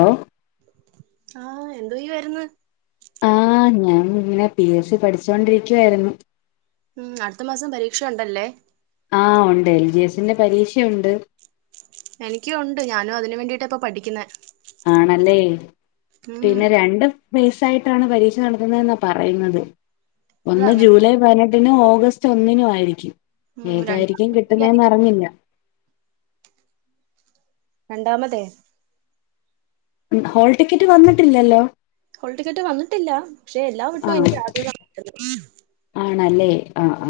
Law ആ എന്തോ ചെയ്യുവാര്ന്ന് ആ ഞാ ഇങ്ങനെ പി എസ് സി പഠിച്ചോണ്ടിരിക്കുവായിരുന്നു ഉം അടുത്ത മാസം പരീക്ഷ ഉണ്ടല്ലേ ആ ഉണ്ട് എൽ ജി എസിന്റെ പരീക്ഷയുണ്ട്. എനിക്കുണ്ട് ഞാനും അതിന് വേണ്ടിട്ട ഇപ്പ പഠിക്കുന്നെ ആണല്ലേ പിന്നെ രണ്ടും ബേസായിട്ടാണ് പരീക്ഷ നടത്തുന്നെന്നാണ് പറയുന്നത് അത് ഒന്ന് അങ്ങനെ ജൂലൈ പതിനെട്ട് ഓഗസ്റ്റ് ഒന്നിനും ആയിരിക്കും ഉം ഏതായിരിക്കും രണ്ടാമ കിട്ടുന്നെന്ന് അറിഞ്ഞില്ല രണ്ടാമതേ ഹോൾ ടിക്കറ്റ് വന്നിട്ടില്ലല്ലോ ഹോൾ ടിക്കറ്റ് വന്നിട്ടില്ല പക്ഷെ എല്ലാ വെട്ടോം ആഹ് എനിക്ക് ആദ്യം [unintelligible] ആ ആ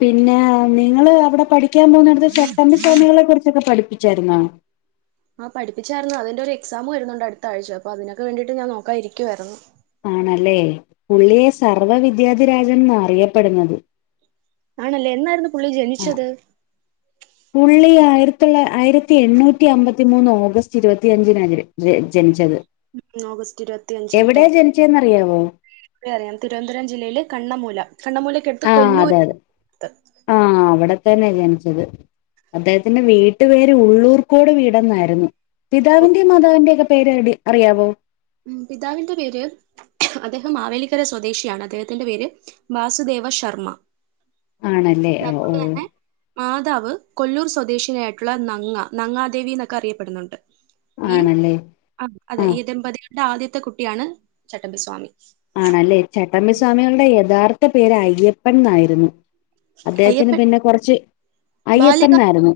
പിന്നെ നിങ്ങള് അവിടെ പഠി പഠിക്കാൻ പോന്നടുത്ത് ചട്ടമ്പി സ്വാമികളെ കുറിച്ചൊക്കെ പഠിപ്പിച്ചായിരുന്ന ആ പഠിപ്പിച്ചായിരുന്നു അതിന്റെ ഒരു എക്സാം വരുന്നുണ്ട് അടുത്ത ആഴ്ച അപ്പൊ അതിനൊക്കെ വേണ്ടിട്ട് ഞാൻ നോക്കാ ഇരിക്കുവായിരുന്നു ആണല്ലേ പുള്ളിയെ സർവ്വ വിദ്യാധിരാജൻ എന്ന അറിയപ്പെടുന്നത് ആണല്ലേ എന്നായിരുന്നു പുള്ളി ജനിച്ചത് പുള്ളി ആയിരത്തില് ആയിരത്തി എണ്ണൂറ്റി അമ്പത്തി മൂന്ന് ഓഗസ്റ്റ് ഇരുപത്തി അഞ്ചിനാണ് ജനിച്ചത് ഉം ഓഗസ്റ്റ് ഇരുപത്തിയഞ്ച് മറ്റെ എവിടെയാ ജനിച്ചേന്നറിയാവോ അറിയാം തിരുവനന്തപുരം ജില്ലയില് കണ്ണമൂല കണ്ണൂമൂല ആ അതെ അതെ ആ അവിടെ തന്നെ ജനിച്ചത് അദ്ദേഹത്തിന്റെ വീട്ടു പേര് ഉള്ളൂർക്കോട് വീടെന്നായിരുന്നു പിതാവിന്റെയും മാതാവിന്റെ ഒക്കെ പേര് അറിയാവോ പിതാവിന്റെ പേര് അദ്ദേഹം മാവേലിക്കര സ്വദേശിയാണ് അദ്ദേഹത്തിന്റെ പേര് വാസുദേവ ദേവ ശർമ്മ ആണല്ലേ ഓ ഓ നേതാവ് കൊല്ലൂർ സ്വദേശിനിയ ആയിട്ടുള്ള നങ്ങ നങ്ങാദേവി എന്നൊക്കെ അറിയപ്പെടുന്നുണ്ട് ഈ ആണല്ലേ ആ അതെ ആഹ് ഈ ദമ്പതികളുടെ ആദ്യത്തെ കുട്ടിയാണ് ചട്ടമ്പിസ്വാമി ആണല്ലേ ചട്ടമ്പി സ്വാമികളുടെ യഥാർത്ഥ പേര് അയ്യപ്പൻ എന്നായിരുന്നു അദ്ദേഹത്തിന് അയ്യപ്പൻ പിന്നെ കുറച്ച് അയ്യപ്പൻ ബാല്യകാല എന്നായിരുന്നു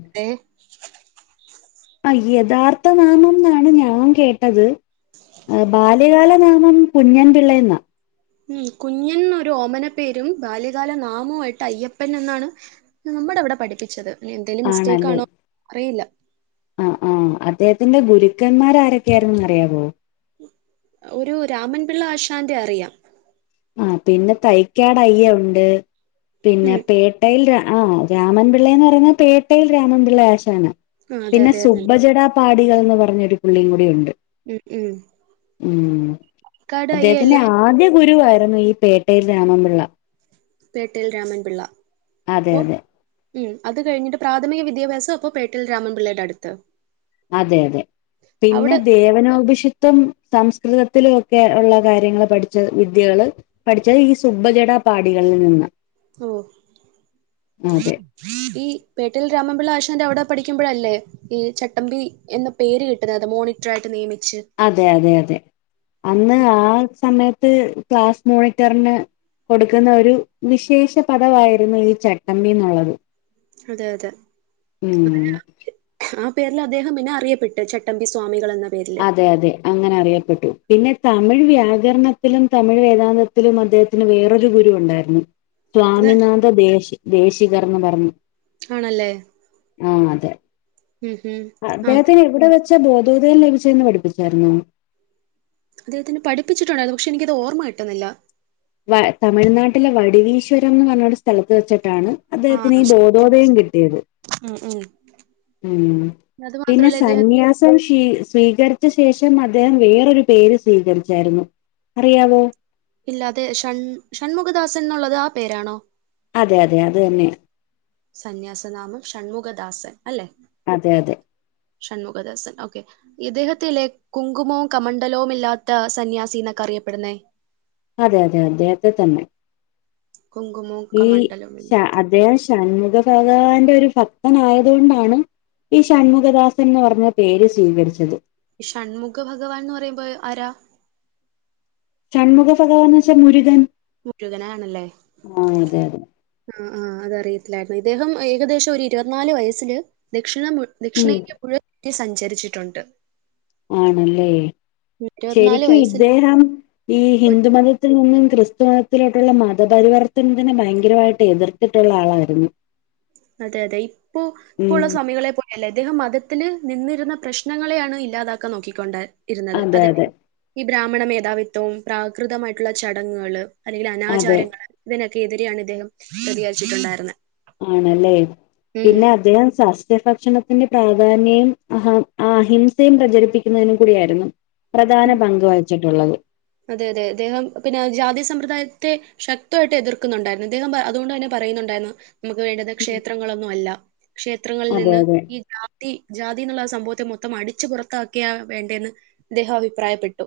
ആ യഥാർത്ഥ നാമം എന്നാണ് ഞാൻ കേട്ടത് ബാല്യകാല നാമം കുഞ്ഞൻപിള്ള എന്നാ ഉം കുഞ്ഞൻ ഒരു ഓമന പേരും ബാല്യകാല നാമമായിട്ട് അയ്യപ്പൻ എന്നാണ് നമ്മുടെ ഇവിടെ പഠിപ്പിച്ചത്. ഇനി എന്തേങ്കിലും മിസ്റ്റേക്കാണോ അറിയില്ല. ആ ആ അദ്ദേഹത്തിന്റെ ഗുരുക്കന്മാര ആരൊക്കെയായിരുന്നു അറിയാവോ? ഒരു രാമൻപിള്ള ആശാന്റെ അറിയാം. ആ പിന്നെ തൈക്കാട് അയ്യ ഉണ്ട്. പിന്നെ ഉം പേട്ടയിൽ ആ രാമൻപിള്ളന്ന് പറയണേ പേട്ടയിൽ രാമൻപിള്ള ആശാനാ ആ അതെ പിന്നെ അതെ അതെ സുബജട പാടികൾന്ന് പറഞ്ഞൊരു പുള്ളിയും കൂടി ഉണ്ട്. ഉം ഉം ഉം കാട് അദ്ദേഹത്തിന്റെ അയ്യല്ലേ ആദ്യ ഗുരുവായിരുന്നു ഈ പേട്ടയിൽ രാമൻപിള്ള. പേട്ടയിൽ രാമൻപിള്ള. അതെ അതെ. ഉം. അത് കഴിഞ്ഞിട്ട് പ്രാഥമിക വിദ്യാഭ്യാസം ഇപ്പോ പേട്ടൽ രാമൻപിള്ളയുടെ അടുത്ത്. അതെ അതെ പിന്നെ അവിടെ ദേവനോപിഷിത്തം സംസ്കൃതത്തിലൊക്കെ ഉള്ള കാര്യങ്ങൾ പഠിച്ച വിദ്യകള് പഠിച്ചത് ഈ സുബ്ബജട പാടികൾ. [unintelligible] ഓ അതെ ഈ പേട്ടയിൽ രാമൻപിള്ള ആഷ എന്റെ അവിടെ പഠിക്കുമ്പോഴല്ലേ ഈ ചട്ടമ്പി എന്ന പേര് കിട്ടുന്നത്. അത് മോണിറ്റർ ആയിട്ട് നിയമിച്ചു അതെ അതെ അതെ. അന്ന് ആ സമയത്ത് ക്ലാസ് മോണിറ്ററിന് കൊടുക്കുന്ന ഒരു വിശേഷ പദവായിരുന്നു ഈ ചട്ടമ്മി എന്നുള്ളത്. അതെ അതെ. ഉം പേരിൽ അദ്ദേഹം പിന്നെ അറിയപ്പെട്ട്. ചട്ടമ്പി സ്വാമികളെന്ന്. അതെ അതെ. അങ്ങനെ അറിയപ്പെട്ടു. പിന്നെ തമിഴ് വ്യാകരണത്തിലും തമിഴ് വേദാന്തത്തിലും അദ്ദേഹത്തിന് വേറൊരു ഗുരു ഉണ്ടായിരുന്നു. അത സ്വാമിനാഥ ദേശി ദേശികർന്ന് ബർണു. ആണല്ലേ. ആ അതെ. ഉം ഉം ആ അദ്ദേഹത്തിന് എവിടെ വെച്ചാ ബോധോധയം ലഭിച്ച ന്ന് പഠിപ്പിച്ചായിരുന്നു. അദ്ദേഹത്തിനെ പഠിപ്പിച്ചിട്ടുണ്ടായിരുന്നു. പക്ഷെ എനിക്കത് ഓർമ്മ കയിട്ടുന്നില്ല. വ തമിഴ്നാട്ടിലെ വടിവീശ്വരം എന്ന് പറഞ്ഞൊ ഒരു സ്ഥലത്ത് വെച്ച. ച്ചാണ് ആ അദ്ദേഹത്തിന് ശരി ശരി ബോധോതയം കിട്ടിയത്. ഉം ഉം ഉം. അത് പിന്നെ മാത്രമല്ല ഇദ്ദേഹം സന്യാസം സ്വീക ശേഷം അദ്ദേഹം വേറൊരു പേര് സ്വീകരിച്ചായിരുന്നു അറിയാവോ? ഇല്ല. അതെ ഷൺ ഷൺമുഖദാസൻ എന്നുള്ളത് ആ പേരാണോ? അതെ അതെ. അത് തന്നെയ. സന്യാസനാമം ഷൺമുഖദാസൻ അല്ലെ. അതെ അതെ. ഷൺമുഖദാസൻ ഓക്കെ. ഇദ്ദേഹത്തിലെ കുങ്കുമോ കമണ്ഡലവും ഇല്ലാത്ത സന്യാസീന്നക്കെ അറിയപ്പെടുന്നേ അതെ അതെ. അദ്ദേഹത്തെ തന്നെ. കുങ്കുമോ ക ഈ മണ്ഡലം ശ മില്ലത്തം. അദ്ദേഹം ഷൺമുഖ ഭഗവാന്റെ ഒരു ഭക്തൻ ആയതുകൊണ്ടാണ്. ഈ ഷൺമുഖദാസന്ന് പറഞ്ഞ പേര് സ്വീകരിച്ചത്. ഷണ്മുഖ ഭഗവാൻന്ന് പറയുമ്പോ ആരാ? ചൺമുഖ ഭഗവാനച്ച മുരുഖൻ. മുരുകനാണല്ലേ. അതെ ആ ആ. അതറിയ. മായിരുന്നു. ഇദ്ദേഹം ഏകദേശം ഒരു ഇരുപത്തിനാല് വയസ്സിൽ ഉം ദക്ഷിണേന്ത്യ മുഴുവ സഞ്ചരിച്ചിട്ടുണ്ട് ആണല്ലേ. ഇരുപത്തിനാല് ശരിക്കും വയസ്സിൽ ഇദ്ദേഹം ഈ ഒര് ഹിന്ദുമതത്തിൽ നിന്നും ക്രിസ്തുമത ത്തിലോട്ടുള്ള മതപരിവർത്തനത്തിന് ഭയങ്കരമായിട്ട് എതിർത്തിട്ടുള്ള ആളായിരുന്നു. അതെ അതെ. ഇപ്പൊ ഉം ഇപ്പള്ള സ്വാമികളെ പോലെയല്ല. അദ്ദേഹം മതത്തില് നിന്നിരുന്ന പ്രശ്നങ്ങളെയാണ് ഇല്ലാതാക്കാൻ നോക്കിക്കൊണ്ട് ഇരുന്നത് അതെ അത അതെ ബ്രാഹ്മണ മേധാവിത്വവും പ്രാകൃതമായിട്ടുള്ള ചടങ്ങുകൾ അല്ലെങ്കിൽ അതെ അനാചാരങ്ങൾ ഇതിനക്കെ െതിരെയാണ് ഇദ്ദേഹം പ്രതികാരിച്ചിട്ടുണ്ടായിരുന്നത് ആണല്ലേ പിന്നെ അദ്ദേഹം ത്്യഭക്ഷണത്തിന്റെ പ്രാധാന്യയും അഹ അഹിംസയും പ്രചരിപ്പിക്കുന്നതിനും കൂടിയായിരുന്നു പ്രധാന പങ്ക് വഹിച്ചിട്ടുള്ളത് അതെ അതെ അദ്ദേഹം പിന്നെ ജാതിയ സമ്പ്രദായത്തെ ശക്തമായിട്ട് എതിർക്കുന്നുണ്ടായിരുന്നു അദ്ദേഹം അതുകൊണ്ട് തന്നെ പറയുന്നുണ്ടായിരുന്നു നമുക്ക് വേണ്ടത് ഉം. ക്ഷേത്രങ്ങളൊന്നും അല്ല ക്ഷേത്രങ്ങളിൽ അതെ നിന്ന് അതെ ഈ ജാതി എന്നുള്ള സംഭവത്തെ മൊത്തം അടിച്ചു പുറത്താക്കിയ വേണ്ടെന്ന് അദ്ദേഹം അഭിപ്രായപ്പെട്ടു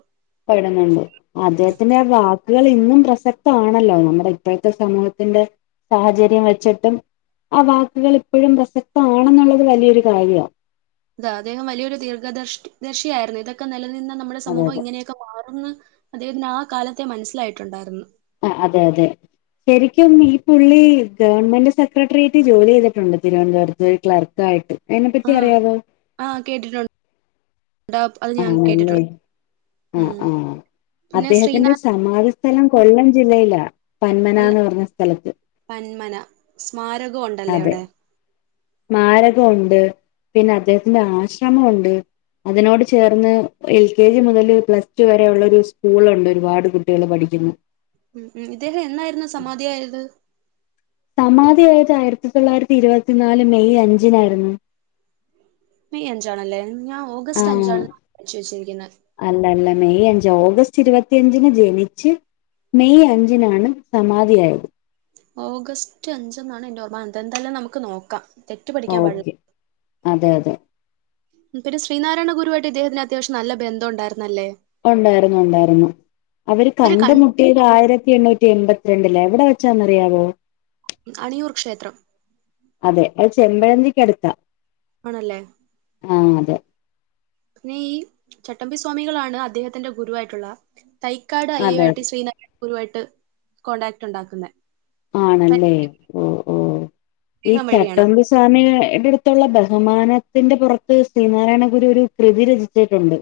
അദ്ദേഹത്തിന്റെ വക്കുകൾ ഇന്നും പ്രസക്തമാണല്ലോ നമ്മുടെ ഇപ്പോഴത്തെ സമൂഹത്തിന്റെ സാഹചര്യം വെച്ചിട്ടും ആ വാക്കുകൾ ഇപ്പോഴും പ്രസക്തമാണെന്നുള്ളത് വലിയൊരു കാര്യവും അതാ അദ്ദേഹം വലിയൊരു ദീർഘദർഷി ദർശിയായിരുന്നു ഇതൊക്കെ നിലനിന്ന നമ്മുടെ അതെ സമൂഹം അതെ ഇങ്ങനെയൊക്കെ മാറുന്നു അദ്ദേഹത്തിന് ആ കാലത്തെ മനസ്സിലായിട്ടുണ്ടായിരുന്നു ആ അതെ അതെ ശരിക്കും ഈ പുള്ളി ഗവൺമെന്റ് സെക്രട്ടറിയേറ്റ് ജോലി ചെയ്തിട്ടുണ്ട് തിരുവനന്തപുരത്ത് ഒരു ക്ലർക്ക ആയിട്ട് അെ പറ്റി ആഹ് അറിയാവോ ആഹ് കേട്ടിട്ടുണ്ട്. ഉണ്ടാവും അത് ഞാൻ ആണല്ലേ. കേട്ടിട്ടുണ്ട് ആ ഉം ആഹ പിന്നെ അദ്ദേഹത്തിന്റെ ശ്രീനാഥ് സമാധിസ്ഥലം കൊല്ലം ജില്ലയിലാ കൊല്ല പന്മനന്ന് പറഞ്ഞ സ്ഥലത്ത് വന്മന സ്മാരകം ഉണ്ടല്ലേ അതെ അവിടെ മരകമുണ്ട് പിന്നെ അദ്ദേഹത്തിന്റെ ആശ്രമംുണ്ട് അതിനോട് ചേർന്ന് എൽ കെ ജി മുതല് പ്ലസ് ടു വരെയ ഉള്ള ഒരു സ്കൂളുണ്ട് ഒരുപാട് കുട്ടികൾ പഠിക്കുന്നു ഉം ഉ ഇദ്ദേഹം എന്നായിരുന്നു സമാധിയായത് അത് ആയിരത്തി തൊള്ളായിരത്തി ഇരുപത്തി നാല് മെയ് അഞ്ചിനായിരുന്നു മെയ് അഞ്ചാണല്ലേ ഞാൻ ആ ഓഗസ്റ്റ് അഞ്ചാണ് [unintelligible] വെച്ചിരിക്കുന്നത് അല്ല അല്ല മെയ് അഞ്ച് ഓഗസ്റ്റ് ഇരുപത്തിയഞ്ചിന് ജനിച്ച്- മെയ് അഞ്ചിനാണ് സമാധിയായത് ഓഗസ്റ്റ് അഞ്ച എന്നാണ് എന്റെ ഓർമ്മ. അതെന്തായാലും നമുക്ക് നോക്കാം തെറ്റ് പഠിക്കാൻ പാടി ഓക്കെ അതെ അതെ ശ്രീനാരായണ ഗുരുവായിട്ട് ഇദ്ദേഹത്തിന് അത്യാവശ്യം നല്ല ബന്ധ ഉണ്ടായിരുന്നല്ലേ ഒണ്ടായിരുന്നു ഒണ്ടായിരുന്നു അവര് ഇവര് കണ്ട് കൺ മുട്ടിയത് ആയിരത്തി എണ്ണൂറ്റി റ്റി എൺമ്പത്തി രണ്ട്ലാ എവിടെ വെച്ചാന്ന് അറിയാവോ? അണിയൂർ ക്ഷേത്രം അതെ അത് ചെമ്പഴന്തിക്ക് അട്ത്താ ആണല്ലേ? ആഹ് അതെ പിന്നെ ഈ ചട്ടമ്പി സ്വാമികളാണ് അദ്ദേഹത്തിന്റെ ഗുരുവായിട്ടുള്ള തൈക്കാട് അയ്യ അതെ ആയിട്ട് ശ്രീനാരായണ ഗുരു ആയിട്ട് കോണ്ടാക്ട് ഉണ്ടാക്കുന്നെ ആണല്ലേ ഓ ഓ ഈ പരിഗ്രഹം വഴിയാണ് ചട്ടമ്പി സ്വമികളെ എടെ അട്ത്തുള്ള ബഹുമാനത്തിന്റെ പോറത്ത് ശ്രീനാരായണ ഗുരു ഒരു കൃതി രചിച്ചിട്ടുണ്ട്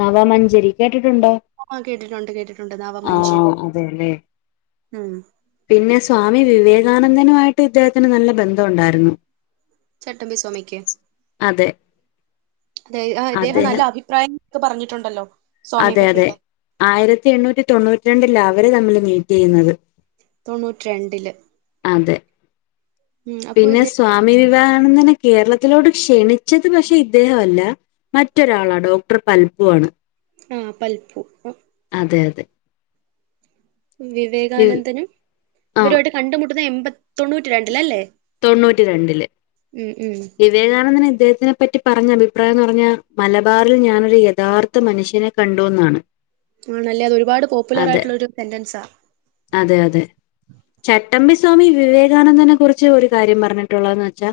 നവമഞ്ചരി കേട്ട്ട്ടുണ്ടോ? ആഹ് കേട്ടിട്ടുണ്ട് കേട്ടിട്ടുണ്ട് നാവമഞ്ചരി ആഹ് അതെ ലെ ഉം പിന്നെ സ്വാമി വിവേകാനന്ദനുമായിട്ട് ഇദ്ദേഹത്തിന് നല്ല ബന്ധം ഉണ്ടായിരുന്നു. ചട്ടമ്പി സ്വാമിക്ക് അതെ അ ഇദ്ദേഹം നല്ല അദ്ദേഹം അഭിപ്രായം പറഞ്ട്ടുണ്ടല്ലോ അതെ അതെ ആയിരത്തി എണ്ണൂറ്റി തൊണ്ണൂറ്റി രണ്ടിലാ അവര് തമ്മില് മീറ്റ് യ്യ്ന്നത് തൊണ്ണൂറ്റ് രണ്ടില് ഉം അപ്പൊ പിന്നെ ഇത് സ്വാമി വിവേ ന്നെനെ കേരളത്തിലോട്ട് ക്ഷണിച്ചത് പക്ഷെ ഇദ്ദേഹ അല്ല. മറ്റൊരാളാ ഡോക്ടർ പൽപ്പോ ആണ് ആഹ് പൽപ്പൂ തെയതെ. വിവേകാനന്ദനും ആ ഇവരുമായിട്ട് കണ്ടുമുട്ടുന്ന എൺമ്പ തൊണ്ണൂറ്റി രണ്ടില് അല്ലേ? തൊണ്ണൂറ്റി രണ്ടില്. ഉം വിവേകാനന്ദന് ഇദ്ദേഹത്തിന് പറ്റി പറഞ്ഞ അഭിപ്രായംന്ന് പറഞ്ഞാ മലബാറിൽ ഞാനൊരു യഥാർത്ഥ മനുഷ്യനെ കണ്ടുന്നാണ്. ആണല്ലേ അത് ഒരുപാട് പോപ്പുലർ ആയിട്ടുള്ള ഒരു സെന്റൻസാ. അതെ അതെ ചട്ടമ്പി സ്വാമി വിവേകാനന്ദനെ കുറിച്ച് ഒരു കാര്യം പറഞ്ഞിട്ടുള്ളതെന്ന് വെച്ചാ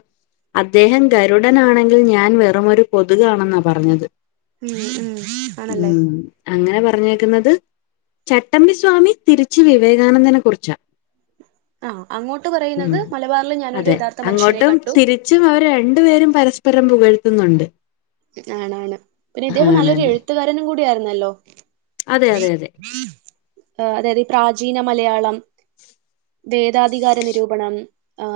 അദ്ദേഹം ഗരുഡനാണെങ്കിൽ ഞാൻ വെറുമൊരു കൊതുകാണെന്നാ പറഞ്ഞത്. ഉം ഉം ആണല്ലേ ഉം അങ്ങനെ പറ ഞ്ഞേക്കുന്നത് ചട്ടമ്പി സ്വാമി തിരിച്ച് വിവേകാനന്ദനെ കുറിച്ചാ. ആഹ് അങ്ങോട്ട് ഉം പറയുന്നത് മലബ അതെ അങ്ങോട്ടും തിരിച്ചും അവര് രണ്ടു പേരും പരസ്പരം പുകഴ്ത്തുന്നുണ്ട്. ആണാണ് പിന്നെ ഇദ്ദേഹം നല്ലൊരു ആണല്ലേ എഴുത്തുകാരനും കൂടി ആയിരുന്നല്ലോ. അതെ അതെ അതെ ഏഹ് അതായത് പ്രാചീന മലയാളം, വേദാധികാര നിരൂപണം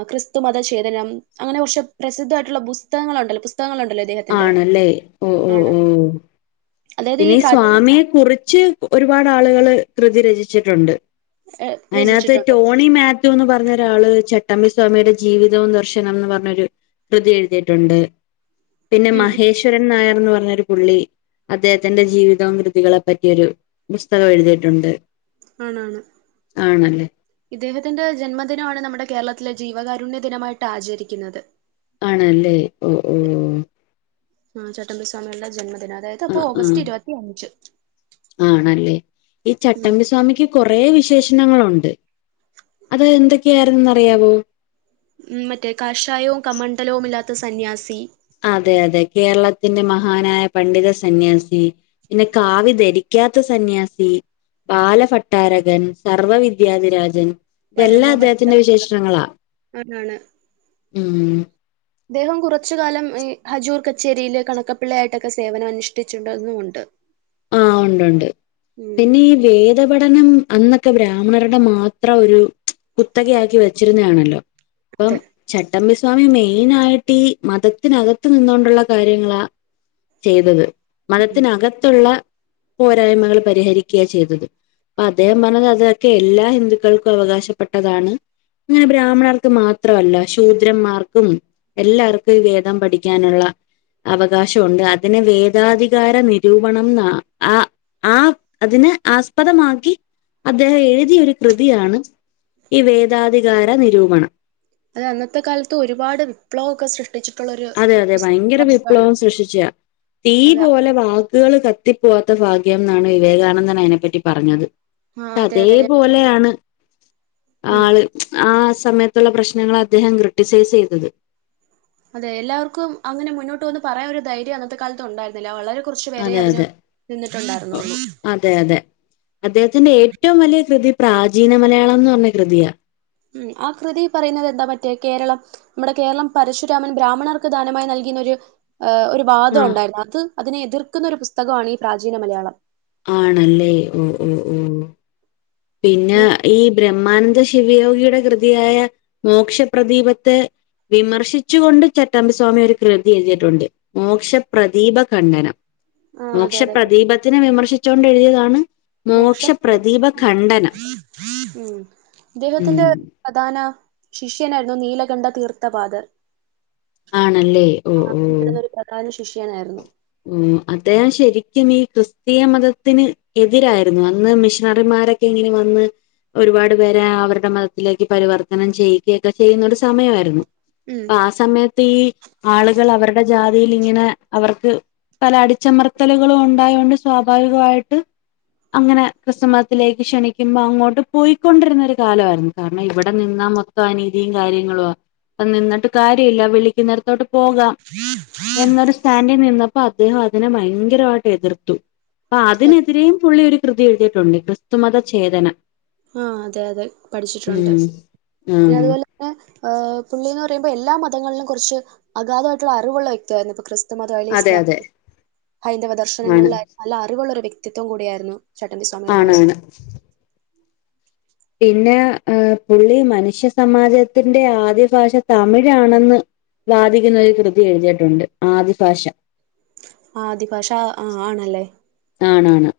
ക്രിസ്തു മതഛേദനം അങ്ങനെ കുറച്ച് പ്രസിദ്ധമായിട്ടുള്ള പുസ്തകങ്ങളുണ്ടല്ലോ പുസ്തകങ്ങളുണ്ടല്ലോ ഇദ്ദേഹത്തിന്റെ ല്ലെ ഓ ഓ ആണ്. ഓഹ് അതായത് പിന്നെ ഈ പ്രാചീന സ്വാമിയെ കുറിച്ച് ഒരുപാട് ആളുകള് കൃതി രചിച്ചിട്ടുണ്ട്. ഏഹ് അതിനകത്ത് രചിച്ചിട്ടുണ്ട്. ടോണി മാ ത്യുന്ന് പറഞ്ഞ ഒരാള് ചട്ടമ്പി സ്വാമിയുടെ ജീവിതവും ദർശനംന്ന് പറഞ്ഞൊരു കൃതി എഴുതിയിട്ടുണ്ട്, പിന്നെ ഉം ഉം മഹേശ്വരൻ നായർ എന്ന് പറഞ്ഞൊരു പുള്ളി അദ്ദേഹത്തിന്റെ ജീവിതവും കൃതികളെ പറ്റിയൊരു പുസ്തകം എഴുതിയിട്ടുണ്ട്. ആണാണ് ആണല്ലേ ഇദ്ദേഹത്തിന്റെ ജന്മദിനമാണ് നമ്മുടെ കേരള ത്തിലെ ജീവകരുണ്യ ദിനമായിട്ട് ആചരിക്കുന്നത്. ആണല്ലേ ഓ ഓ ഓ ആ ചട്ടമ്പിസ്വാമിയുടെ ജന്മദിനം അതായത് ആ അപ്പൊ ആ ഓഗസ്റ്റ് ഇരുപത്തി അഞ്ച് ആണല്ലേ ഈ ഉം ചട്ടമ്പി സ്വാമിക്ക് കൊറെ വി വിശേഷണങ്ങളുണ്ട് അത് എന്തൊക്കെ ആയിരുന്നുന്ന് അറിയാമോ ഉ മറ്റേ കാഷായവും കമണ്ഡലവും ഇല്ലാത്ത സന്യാസി ന്റെ മഹാനായ പണ്ഡിത സന്യാസി പിന്നെ കാവി ധരിക്കാത്ത സന്യാസി ബാലഭട്ടാരകൻ സർവ വിദ്യാധിരാജൻ ഇതെല്ലാം പരമഭട്ട അദ്ദേഹത്തിന്റെ വിശേഷണങ്ങളാ ആണാണ്. ഉം അദ്ദേഹം കുറച്ച കാലം ഈ ഹജൂർ കച്ചേരിയിലെ കണക്കപ്പിള്ളയായിട്ടൊക്കെ സേവനം അനുഷ്ഠിച്ചിട്ടതുണ്ട് ആ ഒണ്ട് ഒണ്ട് പിന്നെ ഈ വേദപഠനം അന്നൊക്കെ ബ്രാഹ്മണരുടെ മാത്രം ഒരു കുത്തകയാക്കി വെച്ചിരുന്നയാണല്ലോ ഇപ്പം അതെ ചട്ടമ്പിസ്വ സ്വാമി മെയിനായിട്ട് ഈ മതത്തിനകത്ത് നിന്നോണ്ടുള്ള കാര്യങ്ങളാ ചെയ്തത് ഉം മതത്തിനകത്തുള്ള പോരായ്മകൾ പരിഹരിക്ക ചെയ്തത് അദ്ദേഹം പറഞ്ഞത് അതൊക്കെ എല്ലാ ഹിന്ദുക്കൾക്കും അവകാശപ്പെട്ടതാണ് അങ്ങനെ ബ്രാഹ്മണമാർക്ക് മാത്രമല്ല ശൂദ്രന്മാർക്കും എല്ലാവർക്കും ഈ വേദം പഠിക്കാനുള്ള അവകാശൊണ്ട് അതിന് വേദാധികാര രൂപണം ന ആ ആ അതിനെ ആസ്പദമാക്കി അദ്ദേഹം എഴുതിയ ഒരു കൃതിയാണ് ഈ വേദാധികാര നിരൂപണം അത് അന്നത്തെ കാലത്ത് ഒരുപാട് വിപ്ലവോക്കെ സൃഷ്ടിച്ചിട്ട അതെ അതെ ഭയങ്കര വിപ്ലവം സൃക്ഷിച്ച തീ അതാ പോലെ വ വക്കുകള് കത്തിപ്പോവാത്ത ഭാഗ്യം എന്നാണ് വിവേകാനന്ദൻ അതിനെപ്പറ്റി പറഞ്ഞത് ആഹ് അതെ അതെ ഞാൻ അതേപോലെയാണ് ഉം ആള് ആ സമയത്തുള്ള പ്രശ്നങ്ങള് അദ്ദേഹം ക്രിട്ടിസൈസ് ചെയ്തത് അതെ എല്ലാവർക്കും അങ്ങനെ മുന്നോട്ട് വന്ന് പറയാൻ ഒരു ധൈര്യം അന്നത്തെ കാലത്ത്ഉണ്ടായിരുന്നില്ല വളരെ കുറച്ചു പേരെ അതെ അതിന് അതെ നിന്നിട്ടുണ്ടായിരുന്നുള്ളു അതെ അതെ അദ്ദേഹത്തിന്റെ ഏറ്റവും വലിയ കൃതി പ്രാചീന മലയാളംന്ന് പറഞ്ഞ കൃതിയാ ഉ ആ കൃതി പറയുന്നത് എന്താ പറ്റേ കേരളം നമ്മുടെ കേരളം പരശുരാമൻ ബ്രാഹ്മണർക്ക് ദാനമായി നൽകി ഒരു വാദം ആഹ് ഉണ്ടായിരുന്നു അത് അതിനെ എതിർക്കുന്ന ഒരു പുസ്തകമാണ് ഈ പ്രാചീന മലയാളം ആണല്ലേ ഓ ഓ ഓ പിന്നെ ഈ ബ്രഹ്മ ബഹ്മാനന്ദ ശിവയോഗിയുടെ കൃതിയായ മോക്ഷപ്രദീപത്തെ വിമർശിച്ചുകൊണ്ട് ചട്ടാമ്പിസ്വാമി ഒരു കൃതി എഴുതിട്ടുണ്ട് മോക്ഷപ്രദീപഖണ്ഡനം ആഹ് അതെ അതെ മോക്ഷപ്രദീപത്തിനെ വിമർശിച്ചൊണ്ട് എഴുതിയതാണ് മോക്ഷപ്രദീപ ഖണ്ഡനം ഉ അദ്ദേഹത്തിന്റെ ഉം പ്രധാന ശിഷ്യനായിരുന്നു നീലകണ്ഠ തീർത്ഥവാദർ ആണല്ലേ ഓ ഓ പ്രധാന ശിഷ്യനായിരുന്നു ഓ അദ്ദേഹം ശരിക്കും ഈ ക്രിസ്തീയ മതത്തിന് എതിരായിരുന്നു അന്ന് മിഷനറിമാർ രൊക്കെ ഇങ്ങനെ വന്ന് ഒരുപാട് പേരെ അവരുടെ മതത്തിലേക്ക് പരിവർത്തനം ചെയ്യുകയൊക്കെ ചെയ്യുന്ന ഒരു സമയമായിരുന്നു ഉം അപ്പൊ ആ സമയത്ത് ഈ ആളുകൾ അവരുടെ ജാതിയിൽ ഇങ്ങനെ അവർക്ക് പല അടിച്ചമർത്തലുകളും ഉണ്ടായോണ്ട് സ്വാഭാവികമായിട്ട് അങ്ങനെ ക്രിസ്തുമതത്തിലേക്ക് ക്ഷണിക്കുമ്പോ അങ്ങോട്ട് പോയിക്കൊണ്ടിരുന്ന ഒരു കാലമായിരുന്നു കാരണം ഇവിടെ നിന്ന മൊത്തം അനീതിയും കാര്യങ്ങളും അപ്പ നിന്നിട്ട് കാര്യല്ല വിളിക്കുന്നടുത്തോട്ട് പോകാം എന്നൊരു സ്റ്റാൻഡിൽ നിന്ന അപ്പ അദ്ദേഹം അതിനെ ഭയങ്കരമായിട്ട് എതിർത്തു അപ്പൊ അതിനെതിരെയും പുള്ളി ഒരു കൃതി എഴുതിയിട്ടുണ്ട് ക്രിസ്തുമതചേതന ആ അതെ അതെ പഠിച്ചിട്ടുണ്ട് പിന്നെ ഉം അതുപോലെ തന്നെ പുള്ളി എന്ന് പറയുമ്പോ എല്ലാ മതങ്ങളിലും കുറച്ച് അഗാധമായിട്ടുള്ള അറിവുള്ള വ്യക്തിയായിരുന്നു ഇപ്പൊ ക മതം അല്ല അതെ ഇസ്ലാ അതെ ഹൈന്ദവ ആണ് ദർശനങ്ങളില നല്ല അറിവുള്ളൊരു വ്യക്തിത്വം കൂടിയായിരുന്നു ചട്ടമ്പി സ്വാമികൾന്ന് പറയാ ആണാണ് പിന്നെ ഏർ പുള്ളി മനുഷ്യ സമാജത്തിറെ ആദ്യ ഭാഷ തമിഴാണെന്ന് വാധിക്കുന്ന ഒരു കൃതി എഴുതിയിട്ടുണ്ട് ആദിഭാഷ ആ ആദിഭാഷ ആ ആണല്ലേ ആണാണ്